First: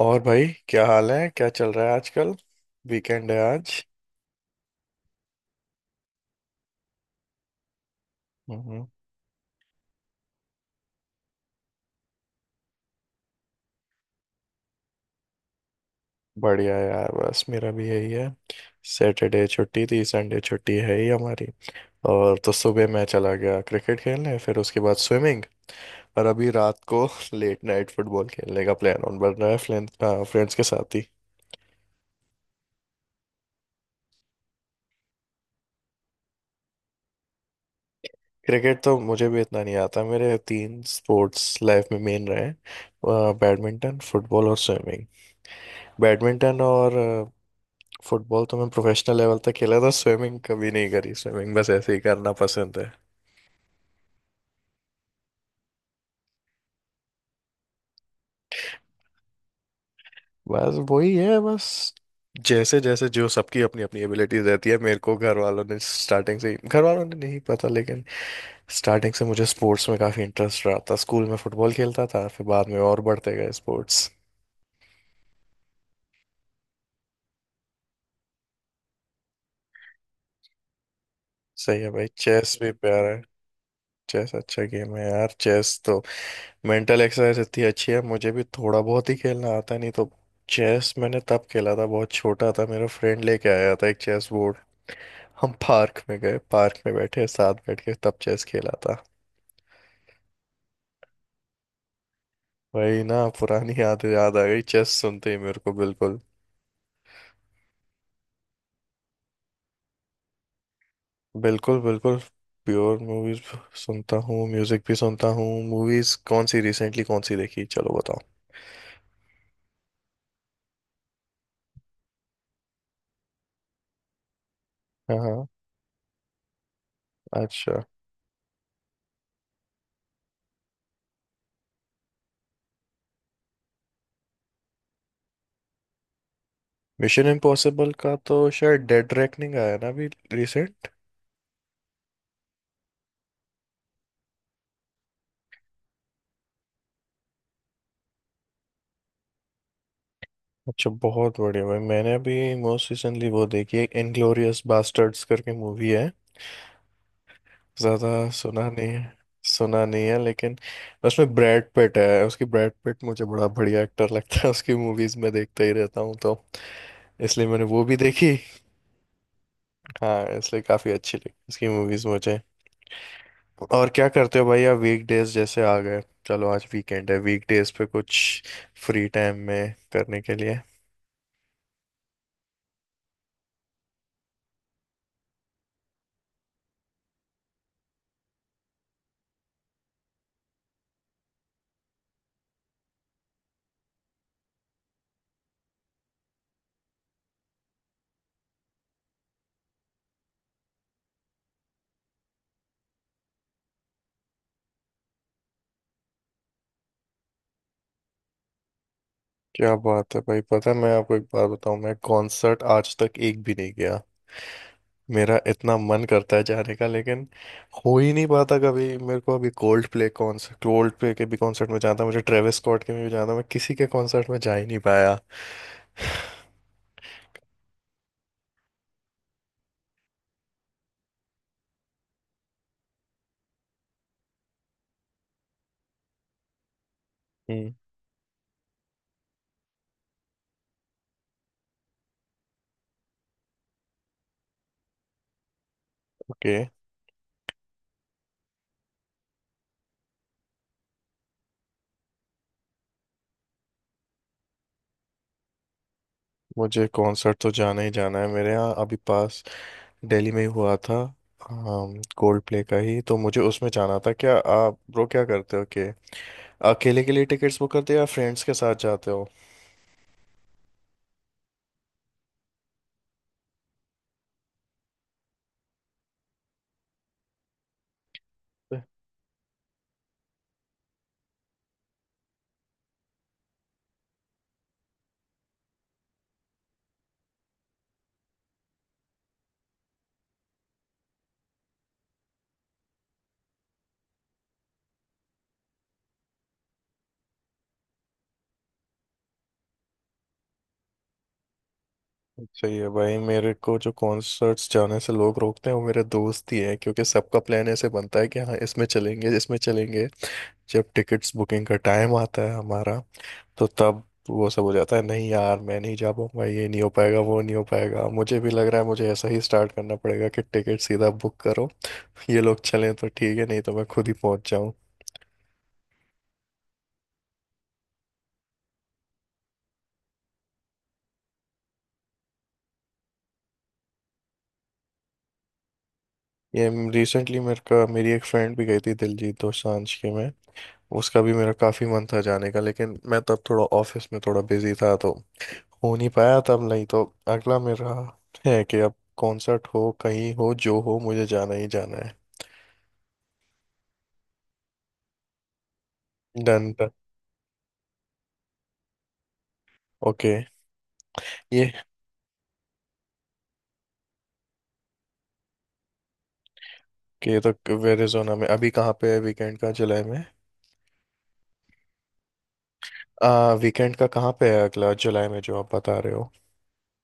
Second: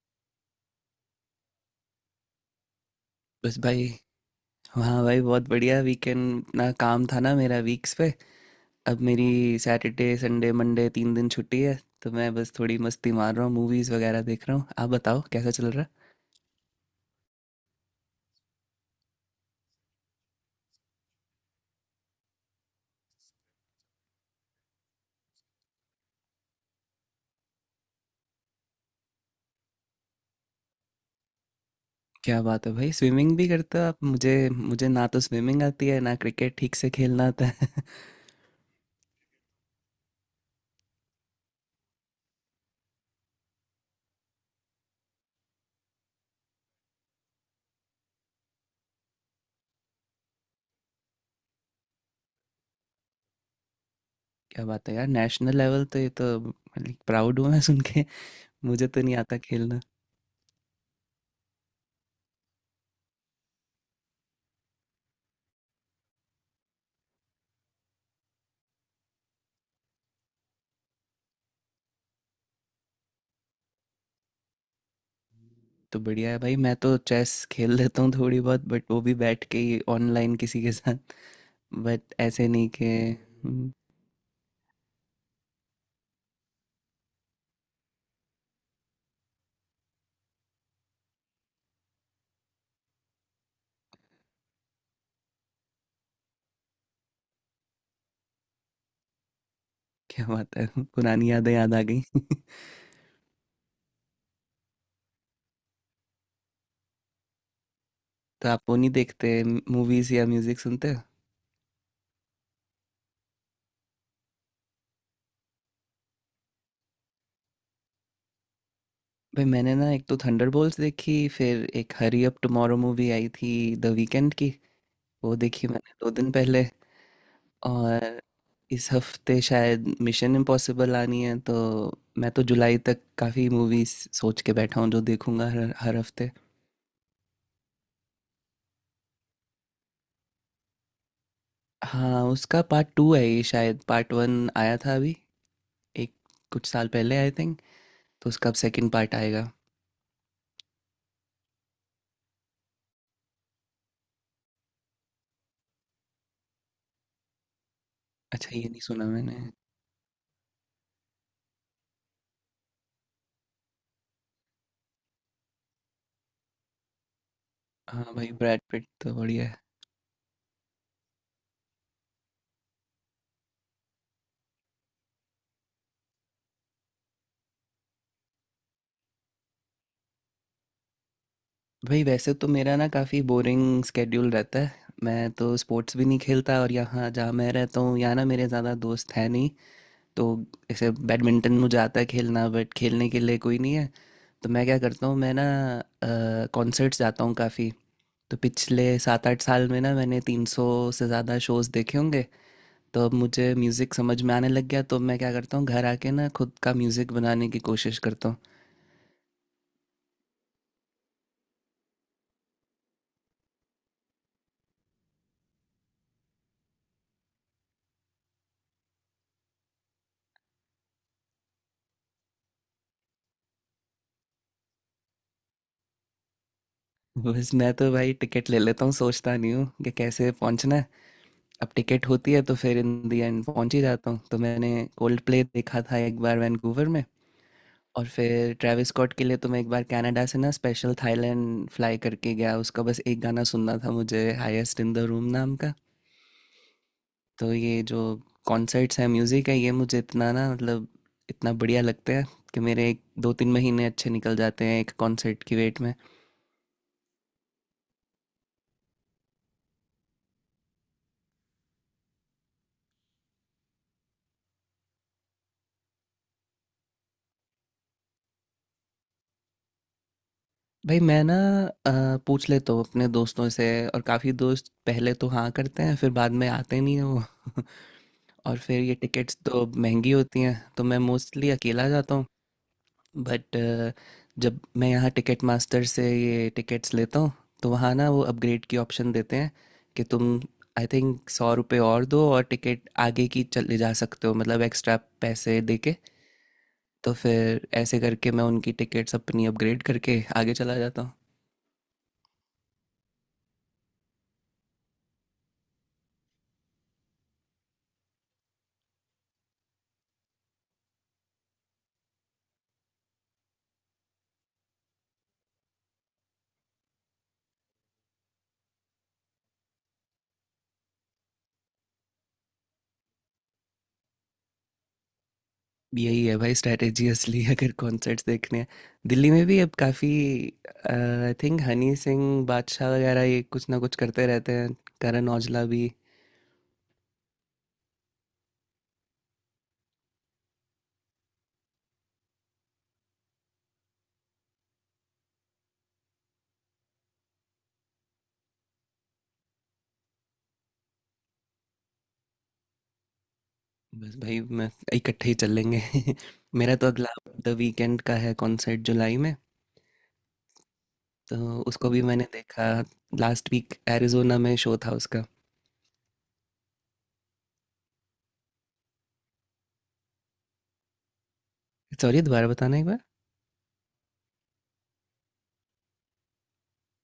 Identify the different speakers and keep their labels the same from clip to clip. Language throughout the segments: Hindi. Speaker 1: और भाई क्या हाल है, क्या चल रहा है आजकल। वीकेंड है
Speaker 2: बस
Speaker 1: आज।
Speaker 2: भाई। हाँ भाई, बहुत बढ़िया वीकेंड। इतना काम था ना मेरा वीक्स पे।
Speaker 1: हम्म।
Speaker 2: अब मेरी सैटरडे, संडे, मंडे 3 दिन छुट्टी है, तो मैं बस थोड़ी मस्ती मार रहा हूँ, मूवीज़ वगैरह देख रहा हूँ। आप बताओ, कैसा चल रहा है?
Speaker 1: बढ़िया है यार, बस मेरा भी यही है। सैटरडे छुट्टी थी, संडे छुट्टी है ही हमारी। और तो सुबह मैं चला गया क्रिकेट खेलने, फिर उसके बाद स्विमिंग। और अभी रात को लेट नाइट फुटबॉल खेलने का प्लान ऑन बन रहा है, फ्रेंड्स, फ्रेंड्स के साथ ही।
Speaker 2: क्या बात है भाई, स्विमिंग भी करते हो आप। मुझे मुझे ना तो स्विमिंग आती है, ना क्रिकेट ठीक से खेलना आता है
Speaker 1: क्रिकेट तो मुझे भी इतना नहीं आता। मेरे तीन स्पोर्ट्स लाइफ में मेन रहे हैं- बैडमिंटन, फुटबॉल और स्विमिंग। बैडमिंटन और फुटबॉल तो मैं प्रोफेशनल लेवल तक खेला था। स्विमिंग कभी नहीं करी, स्विमिंग बस ऐसे ही करना पसंद है।
Speaker 2: क्या बात है यार, नेशनल लेवल! तो ये तो प्राउड हूँ मैं सुन के। मुझे तो नहीं आता खेलना।
Speaker 1: बस वही है। बस जैसे जैसे जो सबकी अपनी अपनी एबिलिटीज रहती है। मेरे को घर वालों ने स्टार्टिंग से ही- घर वालों ने नहीं पता, लेकिन स्टार्टिंग से मुझे स्पोर्ट्स में काफ़ी इंटरेस्ट रहा था। स्कूल में फुटबॉल खेलता था, फिर बाद में और बढ़ते गए स्पोर्ट्स।
Speaker 2: तो बढ़िया है भाई, मैं तो चेस खेल लेता हूँ थोड़ी बहुत, बट वो भी बैठ के ही ऑनलाइन किसी के साथ।
Speaker 1: सही है भाई,
Speaker 2: बट ऐसे
Speaker 1: चेस
Speaker 2: नहीं
Speaker 1: भी
Speaker 2: कि।
Speaker 1: प्यारा है।
Speaker 2: हम्म।
Speaker 1: चेस अच्छा गेम है यार। चेस तो मेंटल एक्सरसाइज इतनी अच्छी है। मुझे भी थोड़ा बहुत ही खेलना आता है, नहीं तो चेस मैंने तब खेला था, बहुत छोटा था। मेरा फ्रेंड लेके आया था एक चेस बोर्ड। हम पार्क में गए, पार्क में बैठे, साथ बैठ के तब चेस खेला था।
Speaker 2: क्या बात है, पुरानी यादें याद आ गई
Speaker 1: वही ना, पुरानी याद याद आ गई चेस सुनते ही मेरे को। बिल्कुल
Speaker 2: तो आप वो नहीं देखते, मूवीज या म्यूजिक सुनते हो?
Speaker 1: बिल्कुल बिल्कुल। Pure movies. सुनता हूँ, म्यूजिक भी सुनता हूँ। मूवीज कौन सी रिसेंटली कौन सी देखी, चलो बताओ।
Speaker 2: भाई मैंने ना एक तो थंडरबोल्ट्स देखी, फिर एक हरी अप टुमारो मूवी आई थी, द वीकेंड की।
Speaker 1: हाँ
Speaker 2: वो
Speaker 1: हाँ।
Speaker 2: देखी मैंने 2 दिन पहले।
Speaker 1: अच्छा।
Speaker 2: और इस हफ्ते शायद मिशन इम्पॉसिबल आनी है, तो मैं तो जुलाई तक काफ़ी मूवीज सोच के बैठा हूँ जो देखूंगा हर हर हफ्ते।
Speaker 1: मिशन इम्पॉसिबल का तो शायद डेड रेकनिंग आया ना अभी, रिसेंट।
Speaker 2: हाँ, उसका पार्ट टू है ये, शायद पार्ट वन आया था अभी एक, कुछ साल पहले, आई थिंक। तो उसका अब सेकंड पार्ट आएगा।
Speaker 1: अच्छा, बहुत बढ़िया भाई। मैंने अभी मोस्ट रिसेंटली वो देखी है, इनग्लोरियस बास्टर्ड्स करके मूवी है, ज्यादा।
Speaker 2: अच्छा,
Speaker 1: सुना
Speaker 2: ये नहीं
Speaker 1: नहीं
Speaker 2: सुना
Speaker 1: है?
Speaker 2: मैंने।
Speaker 1: सुना नहीं है, लेकिन उसमें ब्रैड पिट है। उसकी, ब्रैड पिट मुझे बड़ा बढ़िया एक्टर लगता है, उसकी मूवीज में देखता ही रहता हूँ, तो इसलिए मैंने वो भी
Speaker 2: हाँ भाई,
Speaker 1: देखी।
Speaker 2: ब्रैड पिट तो बढ़िया है।
Speaker 1: हाँ, इसलिए काफी अच्छी लगी उसकी मूवीज मुझे। और क्या करते हो भाई आप, वीकडेज जैसे आ गए। चलो आज वीकेंड है, वीकडेज पे कुछ फ्री टाइम में करने के लिए?
Speaker 2: भाई वैसे तो मेरा ना काफ़ी बोरिंग स्केड्यूल रहता है। मैं तो स्पोर्ट्स भी नहीं खेलता, और यहाँ जहाँ मैं रहता हूँ यहाँ ना मेरे ज़्यादा दोस्त हैं नहीं। तो ऐसे बैडमिंटन मुझे आता है खेलना, बट खेलने के लिए कोई नहीं है। तो मैं क्या करता हूँ, मैं ना कॉन्सर्ट्स जाता हूँ काफ़ी। तो पिछले 7-8 साल में ना मैंने 300 से ज़्यादा शोज़ देखे होंगे। तो अब मुझे म्यूज़िक समझ में आने लग गया, तो अब मैं क्या करता हूँ, घर आके ना खुद का म्यूज़िक बनाने की कोशिश करता हूँ।
Speaker 1: क्या बात है भाई। पता है, मैं आपको एक बात बताऊं, मैं कॉन्सर्ट आज तक एक भी नहीं गया। मेरा इतना मन करता है जाने का, लेकिन हो ही नहीं पाता कभी मेरे को। अभी कोल्ड प्ले के भी कॉन्सर्ट में जाता, मुझे ट्रेविस स्कॉट के भी जाता, मैं किसी के कॉन्सर्ट में जा ही नहीं पाया।
Speaker 2: बस मैं तो भाई टिकट ले लेता हूँ, सोचता नहीं हूँ कि कैसे पहुँचना है। अब टिकट होती है तो फिर इन दी एंड पहुँच ही जाता हूँ। तो मैंने कोल्ड प्ले देखा था एक बार वैंकूवर में।
Speaker 1: हम्म।
Speaker 2: और फिर ट्रेविस स्कॉट के लिए तो मैं एक बार कनाडा से ना स्पेशल थाईलैंड फ्लाई करके गया, उसका बस एक गाना सुनना था मुझे, हाईएस्ट इन द रूम नाम का।
Speaker 1: ओके।
Speaker 2: तो ये जो कॉन्सर्ट्स हैं, म्यूज़िक है, ये मुझे इतना ना, मतलब इतना बढ़िया लगता है कि मेरे एक 2-3 महीने अच्छे निकल जाते हैं एक कॉन्सर्ट की वेट में।
Speaker 1: मुझे कॉन्सर्ट तो जाना ही जाना है। मेरे यहाँ अभी पास दिल्ली में ही हुआ था कोल्ड प्ले का ही, तो मुझे उसमें जाना था। क्या आप ब्रो, क्या करते हो कि अकेले के लिए टिकट्स बुक करते हो या फ्रेंड्स के साथ जाते हो?
Speaker 2: भाई मैं ना, अ, पूछ लेता हूँ अपने दोस्तों से, और काफ़ी दोस्त पहले तो हाँ करते हैं, फिर बाद में आते नहीं हैं वो और फिर ये टिकट्स तो महंगी होती हैं, तो मैं मोस्टली अकेला जाता हूँ। बट जब मैं यहाँ टिकट मास्टर से ये टिकट्स लेता हूँ तो वहाँ ना वो अपग्रेड की ऑप्शन देते हैं कि तुम, आई थिंक, 100 रुपये और दो और टिकट आगे की चले जा सकते हो, मतलब एक्स्ट्रा पैसे दे के। तो फिर ऐसे करके मैं उनकी टिकट्स अपनी अपग्रेड करके आगे चला जाता हूँ।
Speaker 1: सही है भाई। मेरे को जो कॉन्सर्ट्स जाने से लोग रोकते हैं वो मेरे दोस्त ही है, क्योंकि सबका प्लान ऐसे बनता है कि हाँ इसमें चलेंगे, इसमें चलेंगे। जब टिकट्स बुकिंग का टाइम आता है हमारा, तो तब वो सब हो जाता है- नहीं यार मैं नहीं जा पाऊंगा, ये नहीं हो पाएगा, वो नहीं हो पाएगा। मुझे भी लग रहा है मुझे ऐसा ही स्टार्ट करना पड़ेगा कि टिकट सीधा बुक करो, ये लोग चलें तो ठीक है, नहीं तो मैं खुद ही पहुंच जाऊं।
Speaker 2: यही है भाई स्ट्रेटेजी असली, अगर कॉन्सर्ट्स देखने हैं। दिल्ली में भी अब काफ़ी, आई थिंक, हनी सिंह, बादशाह वगैरह ये कुछ ना कुछ करते रहते हैं, करण औजला भी।
Speaker 1: ये रिसेंटली मेरे का मेरी एक फ्रेंड भी गई थी दिलजीत दोसांझ के में। उसका भी मेरा काफ़ी मन था जाने का, लेकिन मैं तब थोड़ा ऑफिस में थोड़ा बिजी था, तो हो नहीं पाया तब। नहीं तो अगला मेरा है कि अब कॉन्सर्ट हो, कहीं हो, जो हो, मुझे जाना ही जाना है।
Speaker 2: बस भाई मैं, इकट्ठे ही चल लेंगे
Speaker 1: डन
Speaker 2: मेरा तो
Speaker 1: डन।
Speaker 2: अगला द वीकेंड का है कॉन्सर्ट, जुलाई में।
Speaker 1: ओके।
Speaker 2: तो
Speaker 1: ये
Speaker 2: उसको भी मैंने देखा, लास्ट वीक एरिजोना में शो था उसका।
Speaker 1: कि ये तो वेरिजोना में, अभी कहाँ पे है वीकेंड का जुलाई में?
Speaker 2: सॉरी, दोबारा बताना एक बार।
Speaker 1: आ वीकेंड का कहाँ पे है अगला जुलाई में जो आप बता रहे हो?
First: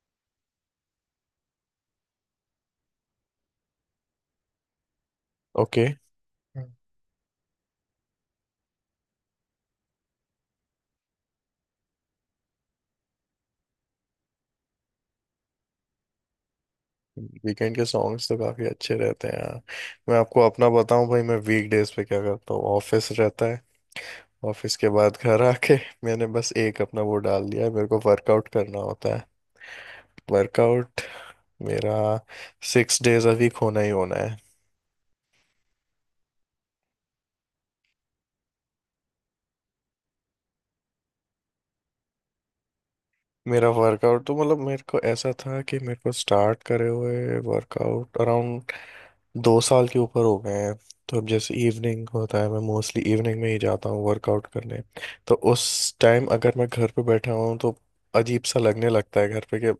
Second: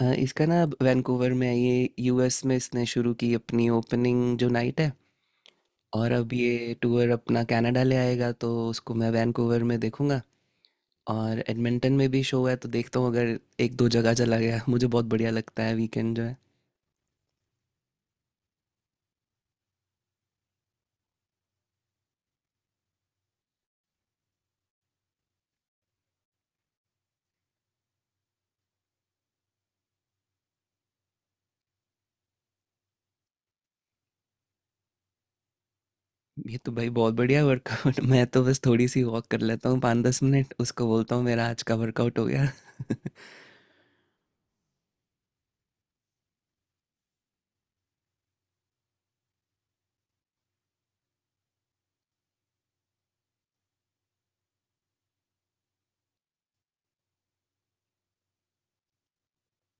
Speaker 2: इसका ना अब वैंकूवर में है, ये यूएस में इसने शुरू की अपनी ओपनिंग जो नाइट है।
Speaker 1: ओके।
Speaker 2: और अब ये टूर अपना कनाडा ले आएगा, तो उसको मैं वैंकूवर में देखूंगा। और एडमिंटन में भी शो है, तो देखता हूँ अगर एक दो जगह चला गया मुझे बहुत बढ़िया लगता है वीकेंड।
Speaker 1: वीकेंड के सॉन्ग्स तो काफी अच्छे रहते हैं यार। मैं आपको अपना बताऊं भाई, मैं वीकडेज पे क्या करता हूँ, ऑफिस रहता है। ऑफिस के बाद घर आके मैंने बस एक अपना वो डाल दिया है, मेरे को वर्कआउट करना होता है। वर्कआउट मेरा 6 डेज अ वीक होना ही होना है।
Speaker 2: ये तो भाई बहुत बढ़िया वर्कआउट, मैं तो बस थोड़ी सी वॉक कर लेता हूँ 5-10 मिनट, उसको बोलता हूँ मेरा आज का वर्कआउट हो गया।
Speaker 1: मेरा वर्कआउट तो, मतलब मेरे को ऐसा था कि मेरे को स्टार्ट करे हुए वर्कआउट अराउंड 2 साल के ऊपर हो गए हैं। तो अब जैसे इवनिंग होता है, मैं मोस्टली इवनिंग में ही जाता हूँ वर्कआउट करने। तो उस टाइम अगर मैं घर पे बैठा हूँ तो अजीब सा लगने लगता है घर पे, कि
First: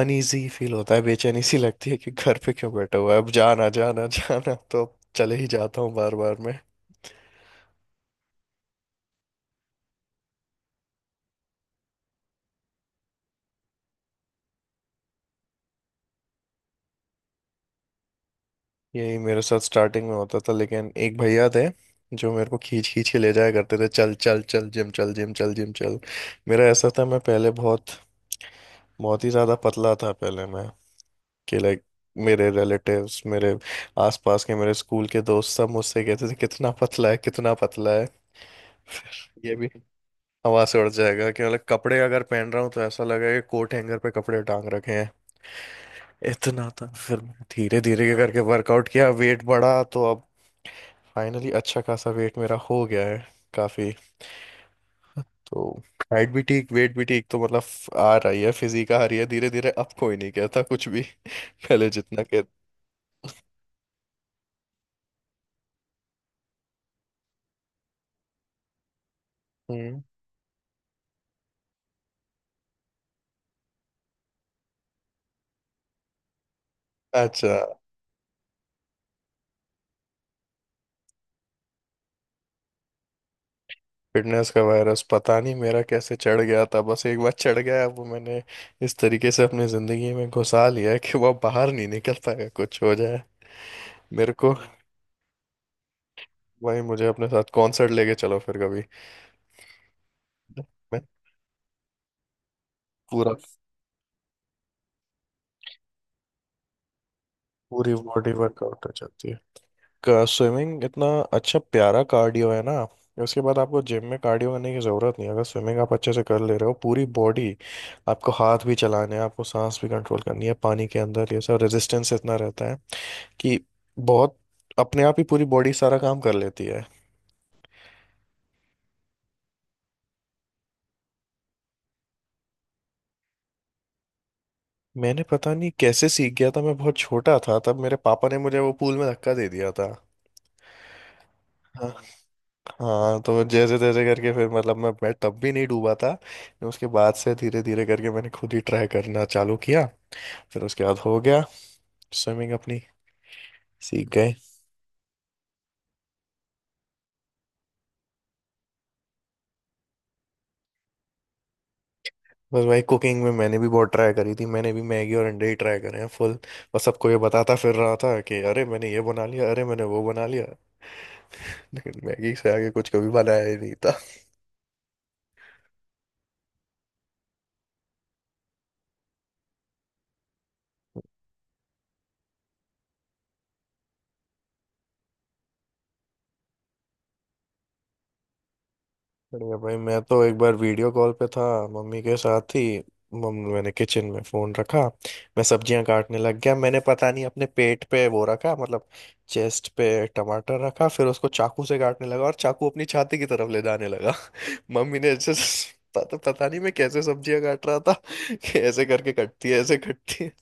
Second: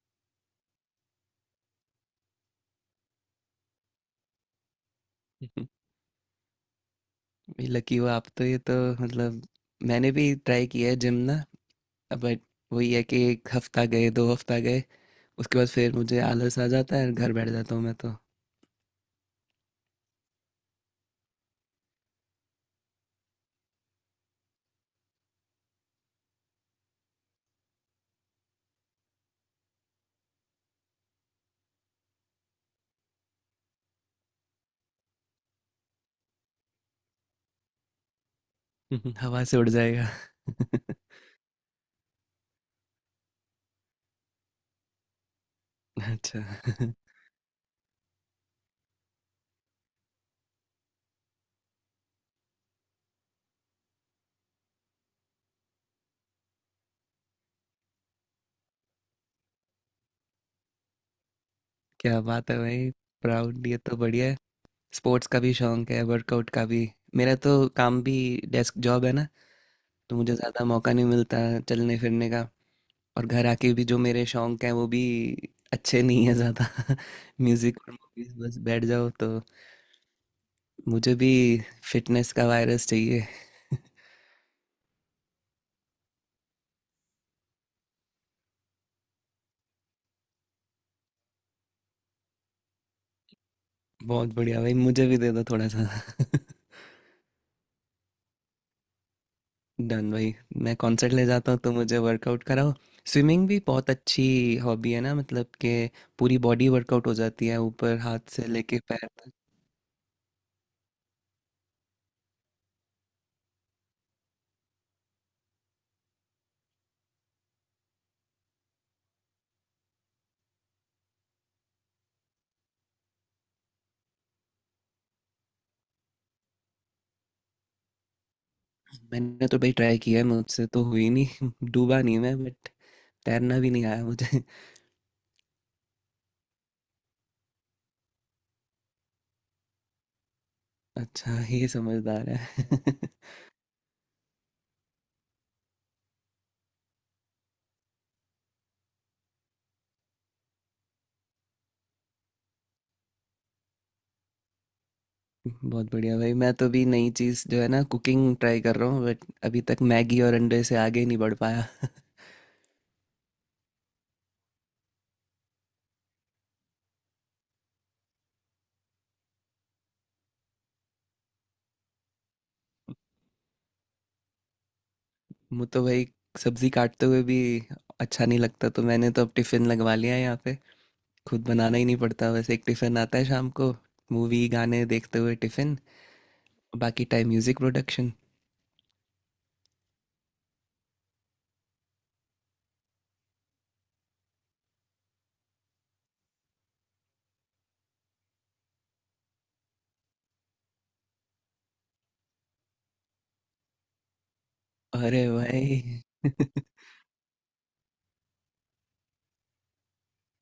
Speaker 1: अनईजी फील होता है, बेचैनी सी लगती है कि घर पे क्यों बैठा हुआ है, अब जाना जाना जाना, तो अब चले ही जाता हूँ बार बार मैं।
Speaker 2: ये लकी हो आप तो, ये तो मतलब मैंने भी ट्राई किया है जिम ना, बट वही है कि 1 हफ्ता गए, 2 हफ्ता गए, उसके बाद फिर मुझे आलस आ जाता है, घर बैठ जाता हूँ मैं तो।
Speaker 1: यही मेरे साथ स्टार्टिंग में होता था, लेकिन एक भैया थे जो मेरे को खींच खींच के ले जाया करते थे- चल चल चल जिम चल, जिम चल, जिम चल। मेरा ऐसा था, मैं पहले बहुत बहुत ही ज़्यादा पतला था पहले मैं, कि लाइक मेरे रिलेटिव्स, मेरे आसपास के, मेरे स्कूल के दोस्त सब मुझसे कहते थे कितना पतला है, कितना पतला है।
Speaker 2: हवा
Speaker 1: ये
Speaker 2: से उड़
Speaker 1: भी
Speaker 2: जाएगा
Speaker 1: हवा से उड़ जाएगा, कि मतलब कपड़े अगर पहन रहा हूँ तो ऐसा लगेगा कि कोट हैंगर पे कपड़े टांग रखे हैं,
Speaker 2: अच्छा
Speaker 1: इतना था। फिर मैंने धीरे धीरे करके वर्कआउट किया, वेट बढ़ा, तो अब फाइनली अच्छा खासा वेट मेरा हो गया है, काफी। तो हाइट भी ठीक, वेट भी ठीक, तो मतलब आ रही है फिजिक, आ रही है धीरे धीरे, अब कोई नहीं कहता कुछ भी। पहले
Speaker 2: क्या
Speaker 1: जितना कह।
Speaker 2: बात है भाई, प्राउड, ये तो बढ़िया है, स्पोर्ट्स का भी शौक है वर्कआउट का भी। मेरा तो काम भी डेस्क जॉब है ना,
Speaker 1: हम्म।
Speaker 2: तो मुझे ज़्यादा मौका नहीं मिलता चलने फिरने का। और घर आके भी जो मेरे शौक हैं वो भी अच्छे नहीं है ज़्यादा
Speaker 1: अच्छा।
Speaker 2: म्यूज़िक और मूवीज, बस बैठ जाओ। तो मुझे भी फिटनेस का वायरस चाहिए।
Speaker 1: फिटनेस का वायरस पता नहीं मेरा कैसे चढ़ गया था। बस एक बार चढ़ गया वो, मैंने इस तरीके से अपनी जिंदगी में घुसा लिया है कि वह बाहर नहीं निकल पाएगा कुछ हो जाए। मेरे
Speaker 2: बहुत
Speaker 1: को,
Speaker 2: बढ़िया भाई, मुझे भी दे दो थोड़ा सा
Speaker 1: भाई मुझे अपने साथ कॉन्सर्ट लेके चलो फिर कभी।
Speaker 2: डन भाई, मैं
Speaker 1: मैं
Speaker 2: कॉन्सर्ट ले जाता हूँ तो मुझे वर्कआउट कराओ।
Speaker 1: पूरा।
Speaker 2: स्विमिंग भी बहुत अच्छी हॉबी है ना, मतलब कि पूरी बॉडी वर्कआउट हो जाती है,
Speaker 1: पूरी
Speaker 2: ऊपर हाथ
Speaker 1: बॉडी
Speaker 2: से लेके
Speaker 1: वर्कआउट हो
Speaker 2: पैर
Speaker 1: जाती
Speaker 2: तक।
Speaker 1: है। स्विमिंग इतना अच्छा प्यारा कार्डियो है ना। उसके बाद आपको जिम में कार्डियो करने की ज़रूरत नहीं है। अगर स्विमिंग आप अच्छे से कर ले रहे हो, पूरी बॉडी, आपको हाथ भी चलाने हैं, आपको सांस भी कंट्रोल करनी है, पानी के अंदर ये सब रेजिस्टेंस इतना रहता है कि बहुत, अपने आप ही पूरी बॉडी सारा काम कर लेती है।
Speaker 2: मैंने तो भाई ट्राई किया है, मुझसे तो हुई नहीं डूबा नहीं मैं, बट तैरना भी नहीं आया मुझे।
Speaker 1: मैंने पता नहीं कैसे सीख गया था। मैं बहुत छोटा था तब, मेरे पापा ने मुझे वो पूल में धक्का दे दिया था।
Speaker 2: अच्छा, ये
Speaker 1: हाँ।
Speaker 2: समझदार है
Speaker 1: हाँ, तो जैसे तैसे करके फिर, मतलब मैं तब भी नहीं डूबा था। उसके बाद से धीरे धीरे करके मैंने खुद ही ट्राई करना चालू किया, फिर उसके बाद हो गया स्विमिंग अपनी, सीख गए।
Speaker 2: बहुत बढ़िया भाई, मैं तो भी नई चीज़ जो है ना, कुकिंग ट्राई कर रहा हूँ, बट अभी तक मैगी और अंडे से आगे नहीं बढ़ पाया
Speaker 1: बस भाई कुकिंग में मैंने भी बहुत ट्राई करी थी। मैंने भी मैगी और अंडे ही ट्राई करे हैं फुल। बस सबको ये बताता फिर रहा था कि अरे मैंने ये बना लिया, अरे मैंने वो बना लिया, लेकिन मैगी से आगे कुछ कभी बनाया ही नहीं था।
Speaker 2: मुझे तो भाई सब्जी काटते हुए भी अच्छा नहीं लगता, तो मैंने तो अब टिफ़िन लगवा लिया है यहाँ पे, खुद बनाना ही नहीं पड़ता। वैसे एक टिफ़िन आता है शाम को, मूवी गाने देखते हुए टिफ़िन, बाकी टाइम म्यूज़िक प्रोडक्शन।
Speaker 1: बढ़िया भाई, मैं तो एक बार वीडियो कॉल पे था मम्मी के साथ ही, मम्मी मैंने किचन में फोन रखा, मैं सब्जियां काटने लग गया। मैंने पता नहीं अपने पेट पे वो रखा, मतलब चेस्ट पे टमाटर रखा, फिर उसको चाकू से काटने लगा और चाकू अपनी छाती की तरफ ले जाने लगा। मम्मी ने
Speaker 2: अरे
Speaker 1: ऐसे,
Speaker 2: भाई
Speaker 1: पता पता नहीं मैं कैसे सब्जियां काट रहा था, कि ऐसे करके कटती है, ऐसे कटती है।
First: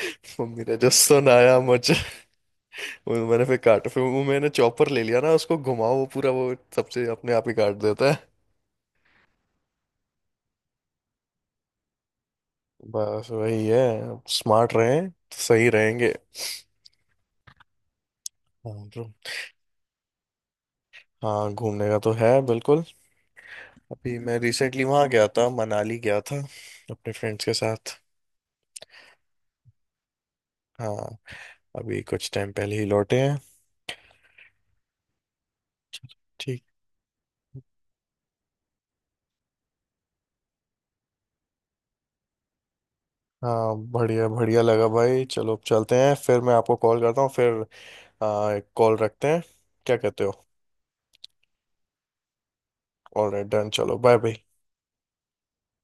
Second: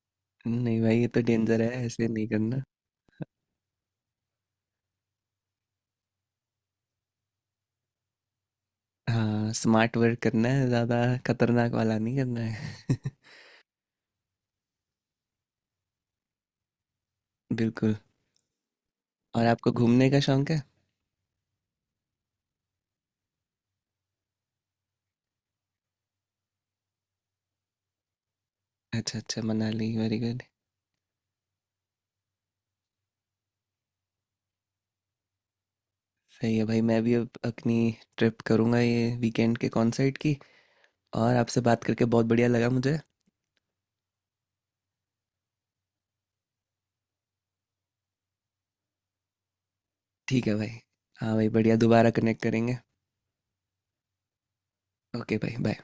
Speaker 1: मम्मी ने
Speaker 2: नहीं
Speaker 1: जो
Speaker 2: भाई, ये तो
Speaker 1: सुनाया
Speaker 2: डेंजर है,
Speaker 1: मुझे।
Speaker 2: ऐसे नहीं करना।
Speaker 1: वो मैंने फिर काट, फिर वो मैंने चॉपर ले लिया ना, उसको घुमाओ वो पूरा वो सबसे अपने आप ही काट देता है।
Speaker 2: हाँ, स्मार्ट वर्क करना है ज़्यादा, खतरनाक वाला नहीं करना है
Speaker 1: बस वही है। स्मार्ट रहें तो सही रहेंगे।
Speaker 2: बिल्कुल।
Speaker 1: हाँ bro।
Speaker 2: और आपको घूमने का शौक है?
Speaker 1: हाँ, घूमने का तो है बिल्कुल। अभी मैं रिसेंटली वहाँ गया था, मनाली गया था अपने फ्रेंड्स के साथ।
Speaker 2: अच्छा, अच्छा, मनाली, वेरी गुड।
Speaker 1: हाँ, अभी कुछ टाइम पहले ही लौटे हैं।
Speaker 2: सही
Speaker 1: ठीक।
Speaker 2: है भाई, मैं भी अब अपनी ट्रिप करूँगा, ये वीकेंड के कॉन्सर्ट की। और आपसे बात करके बहुत बढ़िया लगा मुझे।
Speaker 1: हाँ बढ़िया, बढ़िया लगा भाई। चलो अब चलते हैं, फिर मैं आपको कॉल करता हूँ, फिर कॉल रखते हैं, क्या कहते हो?
Speaker 2: ठीक है भाई। हाँ भाई, बढ़िया, दोबारा कनेक्ट करेंगे।
Speaker 1: ऑलराइट डन, चलो बाय बाय।
Speaker 2: ओके भाई, बाय।